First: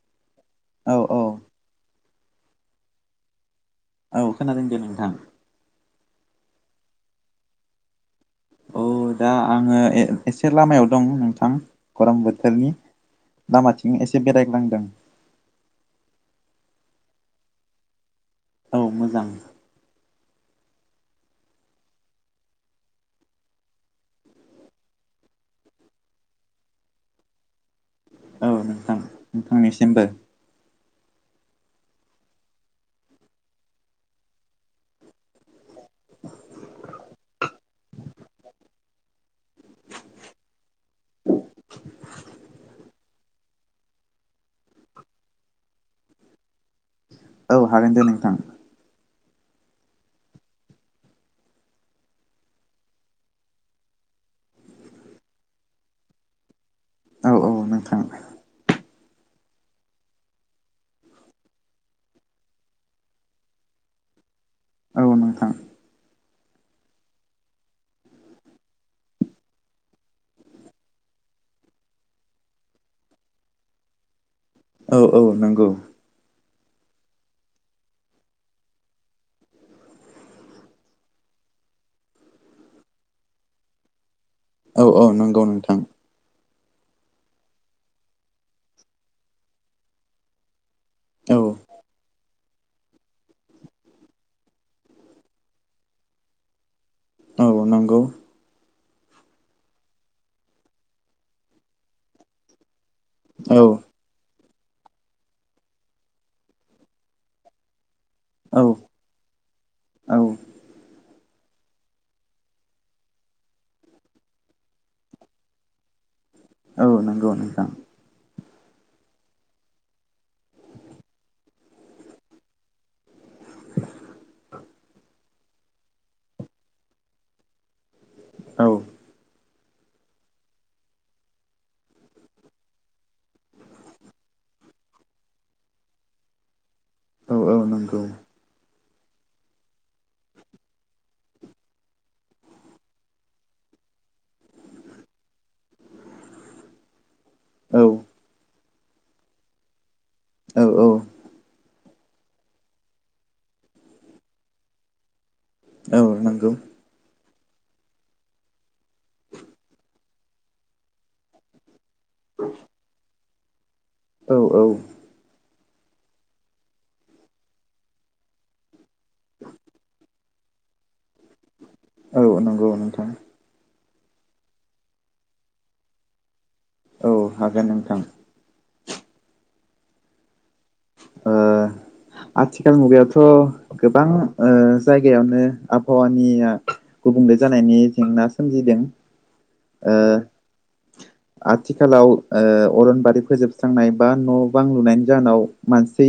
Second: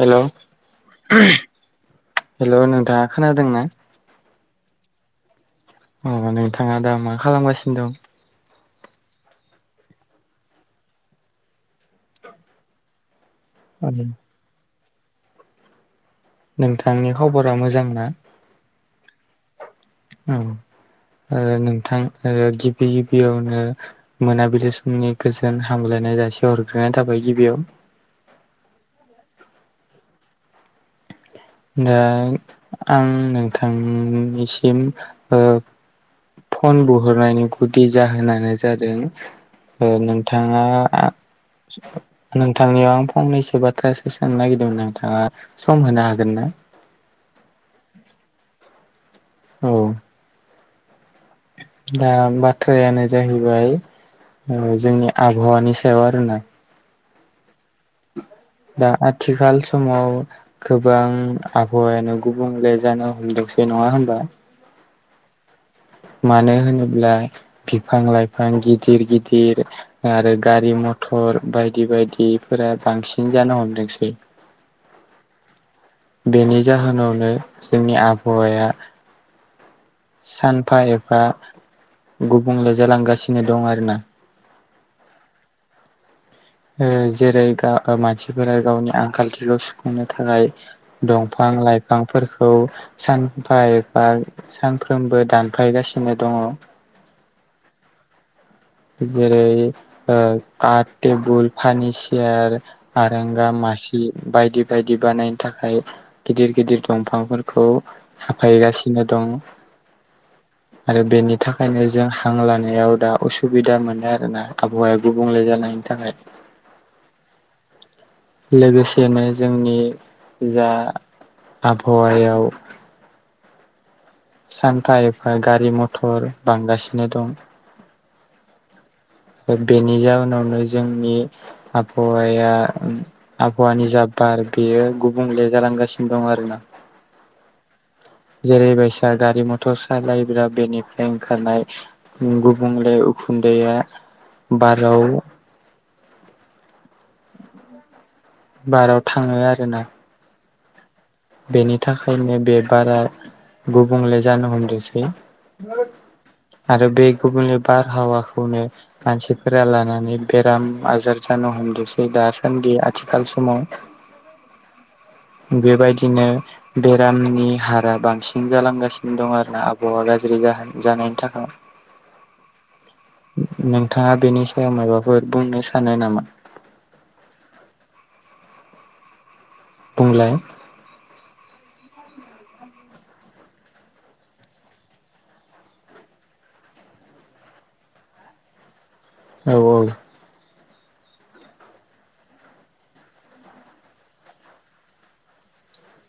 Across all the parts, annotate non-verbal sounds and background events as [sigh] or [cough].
हेल' औ औ हेल' नोंथाङा खोनादों ना? औ खोनादों दे नोंथां। अ नोंथाङा दा मा खालामगासिनो दं? औ दा आङो ए एसे लामायाव दं नोंथां गरम बोथोरनि। औ लामाथिं एसे बेरायग्लांदों। नोंथांनि खबरा मोजां ना? औ मोजां। औ ओ नोंथां ओ गिबि गिबियावनो मोनाबिलि समनि गोजोन हामलायनाय जासि हरग्रोनाय थाबाय गिबियाव। औ नोंथां नोंथांनिसिमबो। दा आं नोंथांनिसिम ओ फन बुहरनायनि गुदि जाहोनानो जादों ओ नोंथाङा नोंथांनियाव आं फंनैसो बाथ्रासो सोंनो नागिरदोंमोन नोंथाङा सम होनो हा गोनना? औ हागोन दे नोंथां। औ दा बाथ्रायानो जाहैबाय ओ जोंनि आबहावानि सायाव आरोना। औ औ नोंथां दा आथिखाल समाव गोबां आबहावायानो गुबुंले जानो हमदोंसै नङा होमबा। औ नोंथां मानो होनोब्ला बिफां लाइफां गिदिर गिदिर आरो गारि मथर बायदि बायदिफोरा बांसिन जानो हमदोंसै। औ औ नोंगौ। बेनि जाहोनावनो जोंनि आबहावाया सानफा एफा गुबुंले जालांगासिनो दं आरोना। औ औ नोंगौ नोंथां। ओ जेरै गा ओ मानसिफोरा गावनि आंखालथिखौ सुफुंनो थाखाय औ दंफां लाइफांफोरखौ सानफा एफा सानफ्रोमबो दानफायगासिनो दङ'। औ नोंगौ जेरै ओ काट, टेबुल, फानिसियार आरांगा, औ मासि बे बायदि बायदि बानायनो थाखाय गिदिर गिदिर दंफांफोरखौ औ हाफायगासिनो दं। औ आरो बेनि थाखायनो जों हां लानायाव दा उसु सुबिदा मोनो आरोोना आबहावाया गुबुंले जानायनि थाखाय। औ नोंगौ नोंथां। लोगोसेनो जोंनि जा आबहावायाव सानफा ए ओ गारि मथर बांगासिनो दं। औ ओ बेनि जाउनावनो जोंनि आबहावाया उम आबहावानि जा बार बेयो गुबुंले जालांगासिनो दं आरोना। औ औ नोंगौ। जेरैबायसा गारि मथर सालायब्ला बेनिफ्राय ओंखारनाय उम गुबुंले उखुन्दैया बाराव औ बाराव थाङो आरोना। औ औ बेनि थाखायनो बे बारा गुबुंले जानो हमदोसै। औ नंगौ आरो बे गुबुंले बारहावाखौनो मानसिफोरा लानानै बेराम आजार जानो हमदोसै दासान्दि आथिखाल समाव। औ औ बेबायदिनो बेरामनि हारा बांसिन जालांगासि दं आरोना आबहावा गाज्रि जाहोन जानायनि थाखाय। औ नंगौ नोंथां। नोंथाङा बेनि सायाव माबाफोर बुंनो सानो नामा। औ हागोन नोंथां। बुंलाय। ओ। आथिखाल मुगायावथ' गोबां जायगायावनो आबहावानिया गुबुंले जानायनि जेंना सोमजिदों औ ओ आथिखालाव अरनबारि फोजोबस्रांनाय बा न' बां लुनायनि जाहोनाव मानसि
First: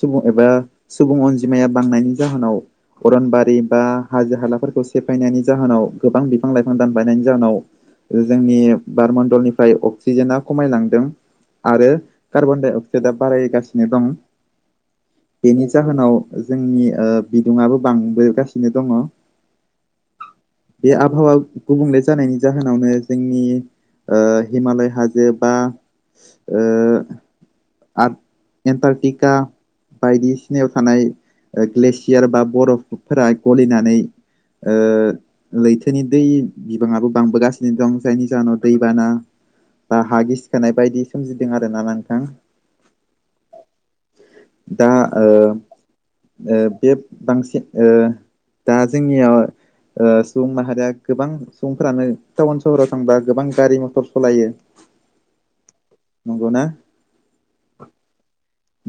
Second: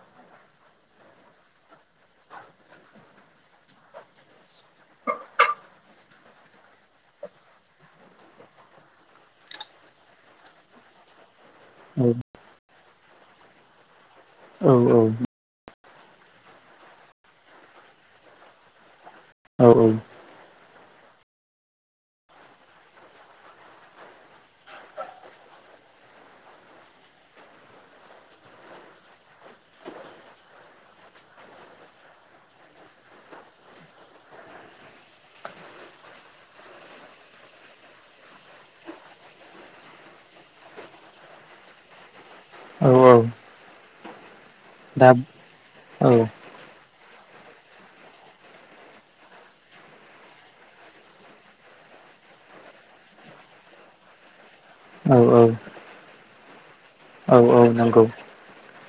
सुबुं एबा सुबुं अनजिमाया बांनायनि जाहोनाव अरनबारि बा हाजो हालाफोरखौ सेफायनायनि जाहोनाव गोबां बिफां लाइफां दाफायनायनि जाहोनाव जोंनि बारमण्डलनिफ्राय अक्सिजेना खमायलांदों आरो कार्बन डाइ अक्साइदआ बारायगासिनो दं औ औ। बेनि जाहोनाव जोंनि बिदुुंआबो बांबोगासिनो दङ औ औ बे आबहावा गुबुंले जानायनि जाहोनावनो जोंनि ओ हिमालय हाजो बा ओ आर एन्टारटिका बायदिसिनायाव थानाय ग्लेसियार बा बरफफोरा गलिनानै ओ लैथोनि दै बिबाङाबो बांबोगासिनो दं जायनि जाहोनाव दैबाना दा हा गिसिखोनाय बायदि सोमजिदों आर ना नोंथां औ औ। दा ओ औ ओ बे बांसिन ओ दा जोंनियाव सुबुं माहारिया गोबां सुबुंफोरानो टाउन सहराव थांबा गोबां गारि मथर सलायो औ औ नंगौना औ औ नंगौ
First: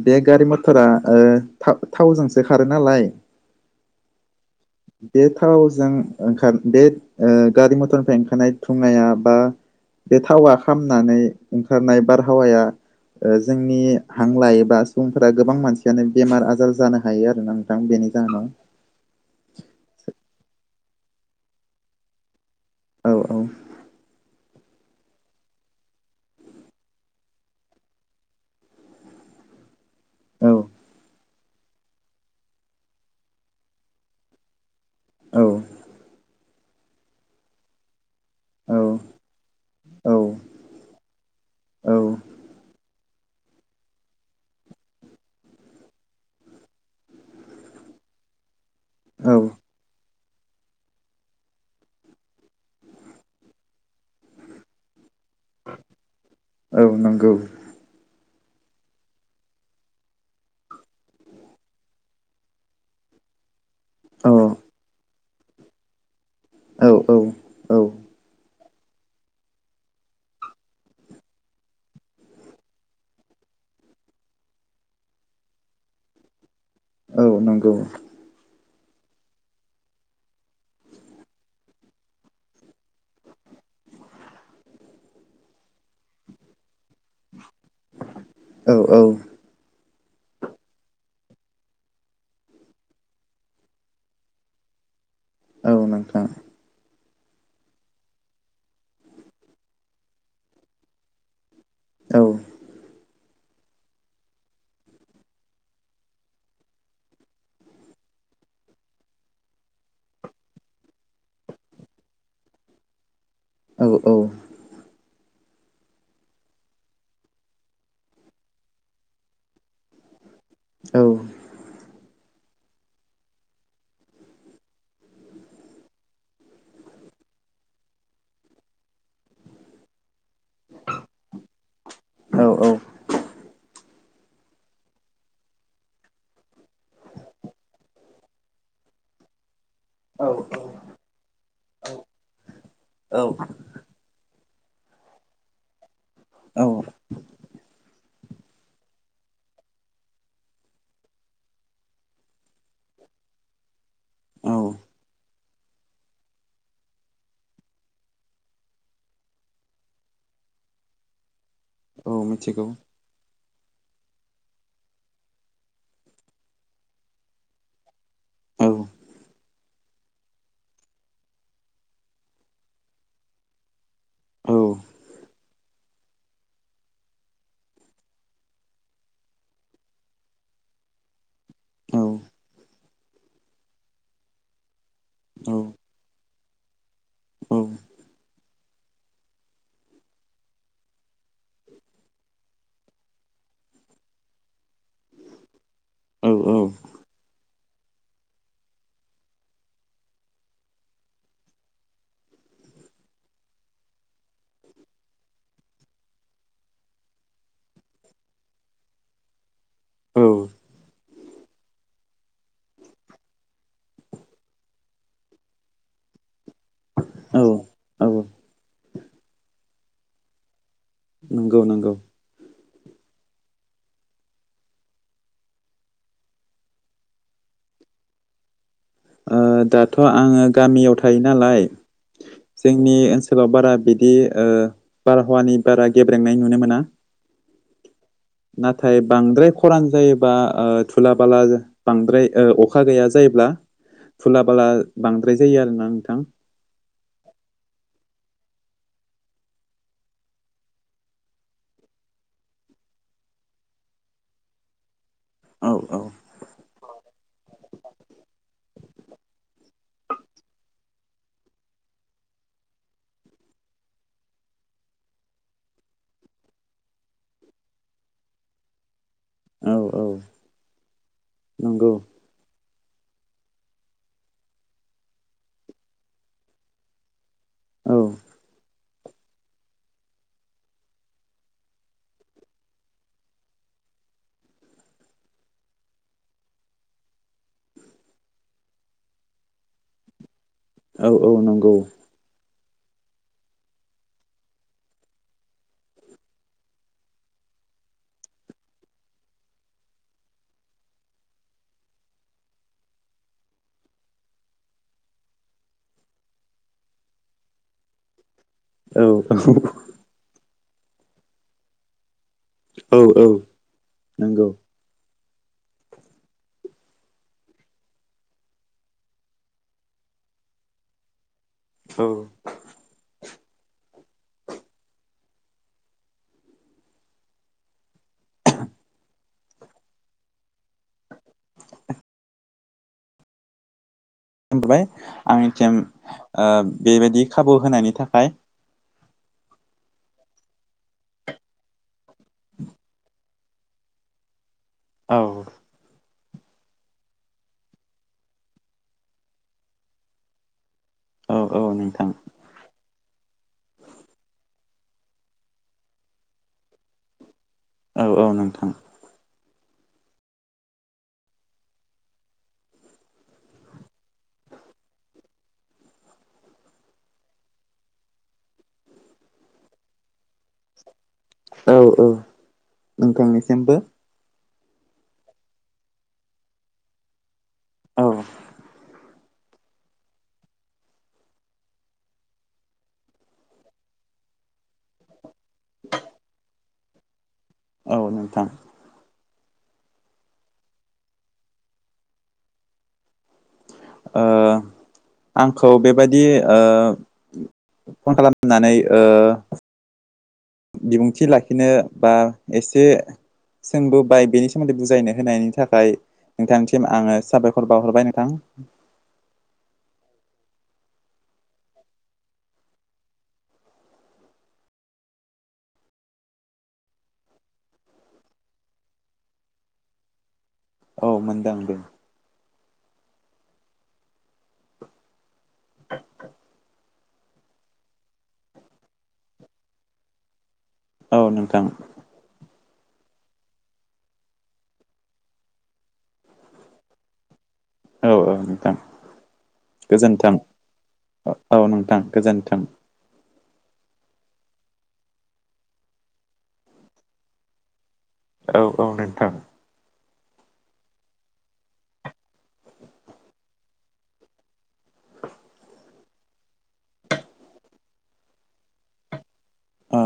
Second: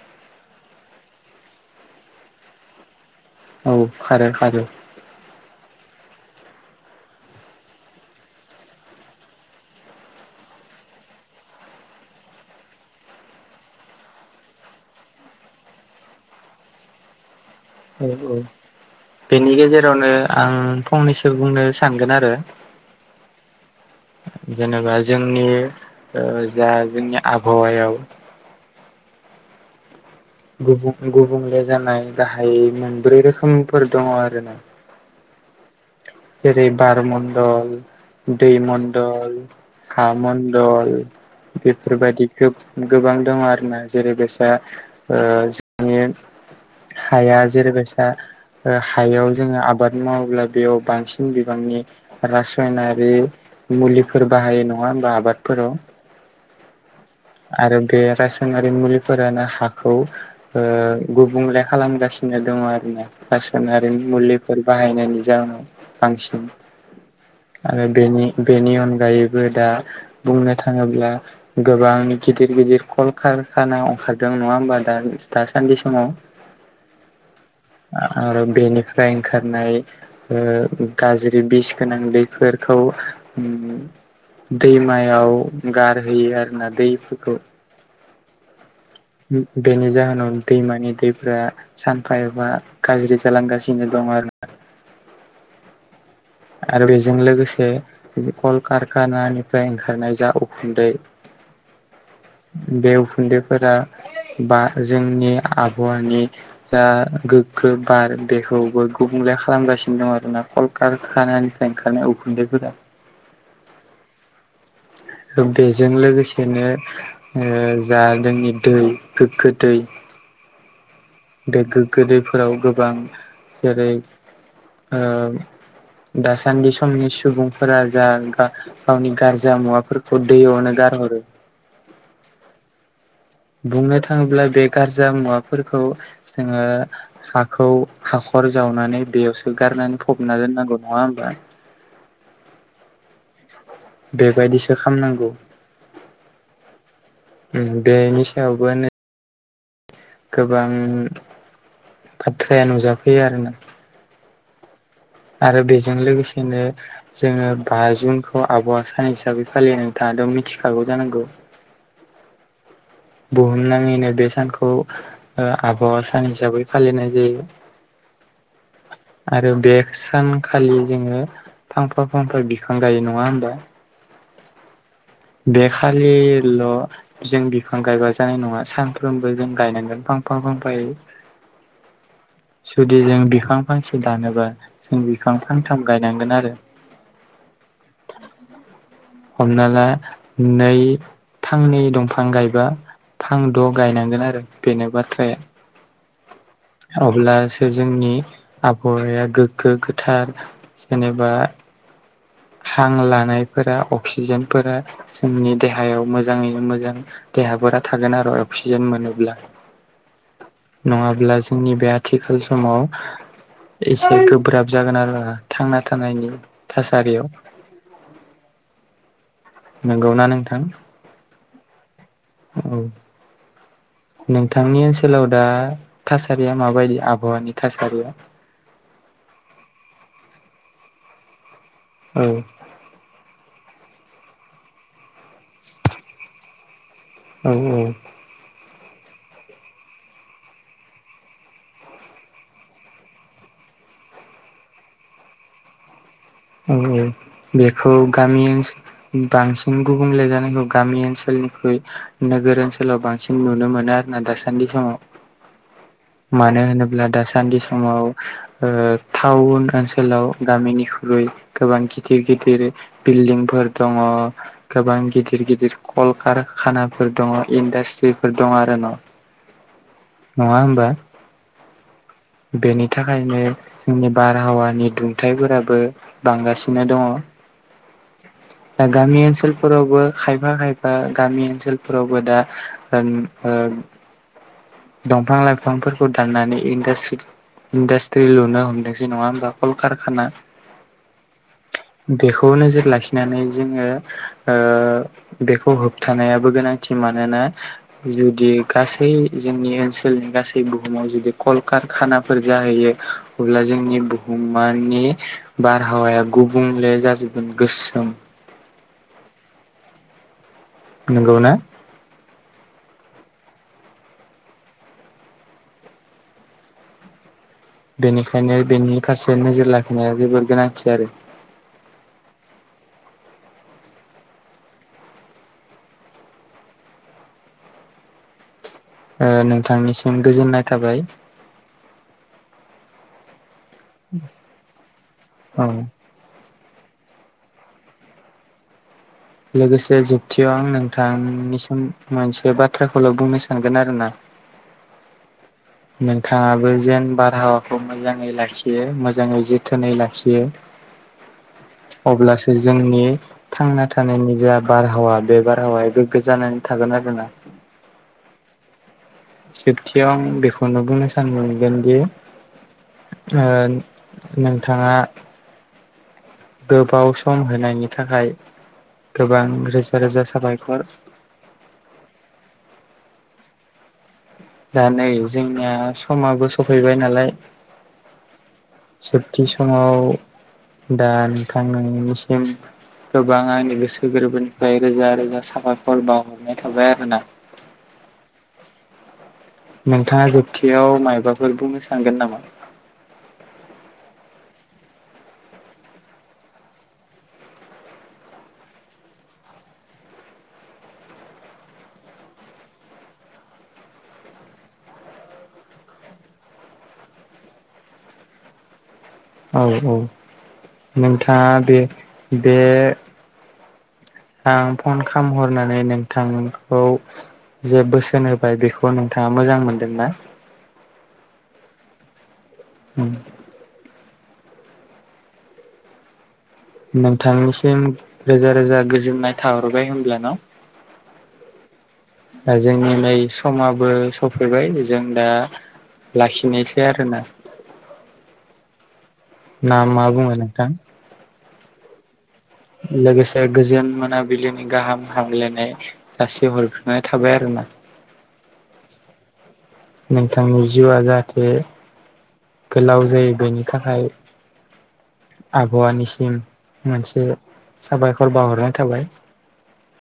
बे गारि मथरा ओ थावजोंसो खारो नालाय औ खारो खारो बे थावजों ओंखार बे ओ गारि मथरनिफ्राय ओंखारनाय थुंनाया बा बे थावा खामनानै ओंखारनाय बारहावाया ओ जोंनि हां लायोबा सुबुंफोरा गोबां मानसियानो बेमार आजार जानो हायो आरोना नोंथां बेनि औ औ जाहोनाव बेनि गेजेरावनो आं फंनैसो बुंनो सानगोन आरो औ औ जेनेबा जोंनि जा जोंनि आबहावायाव औ गुबुं गुबुंले जानाय गाहाय मोनब्रै रोखोमफोर दङ आरोना औ जेरै बार मण्डल दै औ मण्डल हा औ मण्डल बेफोरबादि औ गोब-गोबां दङ आरोना जेरै गोसा ओ जोंनि हाया जेरैबायसा हायाव औ जोङो आबाद मावोब्ला बेयाव बांसिन बिबांनि रासायनारि मुलिफोर बाहायो नङा होमबा आबादफोराव औ नंगौ आरो बे रासनारि मुलिफोरानो हाखौ गुबुंले खालामगासिनो दङ आरोना रासायनारिनि औ मुलिफोर बाहायनायनि जाहोनाव बांसिन औ औ औ आरो बेनि बेनि अनगायैबो दा बुंनो थाङोब्ला गोबां गिदिर गिदिर कल खारखाना ओंखारदों नङा होमबा दा दासान्दि समाव औ नंगौ आरो बेनिफ्राय ओंखारनाय ओ गाज्रि बिस गोनां दैफोरखौ ओम दैमायाव गारहैयो आरोना दै औ औ बेनि जाहोनाव दैमानि दैफोरा सानफा एफा गाज्रि जालांगासिनो दं आरो औ नोंथां। आरो बेजों लोगोसे कल कलखारखानानिफ्राय ओंखारनाय जा उखुन्दै औ। बे उखुन्दैफोरा बा जोंनि आबहावानि जा गोग्गो बार बेखौबो गुबुंले खालामगासिनो दं आरोना कलखार खानिफ्राय ओंखारनाय उखुन्दैफोरा औ औ। बेजों लोगोसेनो ओ जा जोंनि दै गोग्गो दै औ गोग गोदैफोराव गोबां जेरै ओ दासान्दि समनि सुबुंफोरा जा गावनि गारजा मुवाफोरखौ अ दै आवनो गार हरो। औ औ। बुंनो थाङोब्ला बे गारजा मुवाफोरखौ जोङो हाखौ हाखर जावनानै बेयावसो गारनानै फबना दोननांगौ नङा होमबा? औ औ। बेबायदिसो खालामनांगौ औ उम बेनि सायावबो नै गोबां बाथ्राया नुजाफैयो आरोना। औ। आरो बेजों लोगोसेनो जोङो बा जुनखौ आबहावा सान हिसाबै फालियो नोंथाङाथ' मिथिखागौ जानांगौ। औ मिथिगौ। बुहुम नाङैनो बे सानखौ ओ आबहावा सान हिसाबै फालिनाय जायो। औ आरो बे सानखालि जोङो फांफा फांफा बिफां गायो नङा होमबा? औ। बेखालि ल' जों बिफां गायबा जानाय नङा सानफ्रोमबो जों गायनांगोन फांफां फांफायै। औ जुदि जों बिफां फांसे दानोबा जों बिफां औ फांथाम गायनांगोन आरो। औ। हमना ला नै फांनै दंफां गायबा फांद' गायनांगोन आरो बेनो बाथ्रा या औ थै अब्लासो जोंनि आबहावाया गोग्गो गोथार जेनेबा हां लानायफोरा अक्सिजेनफोरा जोंनि देहायाव मोजाङैनो मोनो। देहाफोरा थागोन आरो अक्सिजेन मोनोब्ला नङाब्ला जों जोंनि बे आथिखाल समाव एसे गोब्राब जागोन आरो आ थांना थानायनि थासारियाव। नंगौना नोंथां। नंगौ नंगौ। नंगौ। नोंथांनि ओनसोलाव दा थासारिया माबायदि आबहावानि थासारिया? ओ दाथ' आङो गामियाव थायो नालाय औ। जोंनि ओनसोलाव बारा बिदि बारहावानि बारा गेब्रेंनाय नुनो मोना। औ औ। नाथाय बांद्राय खरान जायोबा थुला बाला बांद्राय अखा गैया जायोब्ला थुला बाला बांद्राय जायो आरोना नोंथां। औ औ बेखौ गामि ओनसोल बांसिन गुबुंले जानायखौ गामि ओनसोलनिख्रुइ नोगोर ओनसोलाव बांसिन नुनो मोनो आरोना दासान्दि समाव औ-औ मानो होनोब्ला दासान्दि समाव टाउन ओनसोलाव गामिनि ख्रुइ गोबां गिदिर गिदिर बिल्डिंफोर दङ गोबां गिदिर गिदिर कलकारखानाफोर दङ इन्डास्ट्रिफोर दं आरो न' औ-औ नङा होमबा नंगौ बेनि थाखायनो जोंनि बारहावानि दुंथाइफोराबो बांगासिनो दङ औ दा गामि ओनसोलफोरावबो खायफा खायफा गामि ओनसोलफोरावबो दा ओम ओ दंफां लाइफांफोरखौ दाननानै इडासट्रि इन्डासट्रि लुनो हमदोंसै नङा होनोमबा कलकारखाना औ-औ नंगौ बेखौ नोजोर लाखिनानै जोङो बेखौ होबथानायाबो गोनांथि मानोना जुदि गासै जोंनि ओनसोलनि गासै बुहुमाव जुदि कलकारखानाफोर जाहैयो अब्ला जोंनि बुहुमानि बारहावाया गुबुंले जाजोबगोन गोसोम औ-औ नोंगौ ना औ-औ नोंगौ बेनिखायनो बेनि फारसे नोजोर लाखिनाया जोबोर गोनांथि आरो औ ओ नोंथांनिसिम गोजोननाय थाबाय होनबाय औ आंनिसिम बेबायदि खाबु होनायनि थाखाय लोगोसे जोबथियाव आं नोंथांनिसिम मोनसे बाथ्राखौल' बुंनो सानगोन आरोना औ नोंथाङाबो जेन बारहावाखौ मोजाङै लाखियो मोजाङै जोथोनै लाखियो [inaudible] नोंथां अब्लासो जोंनि थांना थानायनि जा बारहावा बे बारहावाया गोग्गो जानानै थागोन आरोना औ-औ नोंथां जोबथियाव आं बेखौनो बुंनो सान मोनगोनदि ओ नोंथाङा गोबाव सम होनायनि थाखाय गोबां रोजा रोजा साबायखर औ-औ नोंथांनिसिमबो दा नै जोंनिया समाबो सफैबाय नालाय औ जोबथि समाव दा नोंथां नोंनिसिम गोबां आंनि गोसो गोरबोनिफ्राय रोजा रोजा सााबाफर बावहरनाय थाबाय आरोना औ नोंथां नोंथाङा जोबथियाव मायबाफोर बुंनो सानगोन नामा ओ आंखौ बेबायदि ओ फन खालामनानै ओ बिबुंथि लाखिनो बा एसे सोंबोबाय बेनि सोमोन्दै बुजायनो होनायनि थाखाय नोंथांनिसिम आङो साबायखर बावहरबाय नोंथां औ-औ नोंथाङा बे बे आं फन खालामहरनानै नोंथांमोनखौ जे बोसोन होबाय बेखौ नोंथाङा मोजां मोनदोंना? औ मोनदों आंबो उम [inaudible] नोंथांनिसिम रोजा रोजा गोजोननाय थाहरबाय होनबा न'। औ नोंथां। दा जोंनि नै समाबो सफैबाय जों दा लाखिनायसै आरो ना। औ औ नोंथां ना मा बुङो नोंथां? ओ औ नोंथां गोजोन्थों। लोगोसे गोजोन मोनाबिलिनि गाहाम हामलायनाय जासि हरगोरनाय थाबाय आरो ना। औ औ नोंथां नोंथांनि जिउआ जाहाथे गोलाव जायो बेनि थाखाय आबहावानिसिम मोनसे साबायखर बावाहरनाय थाबाय। औ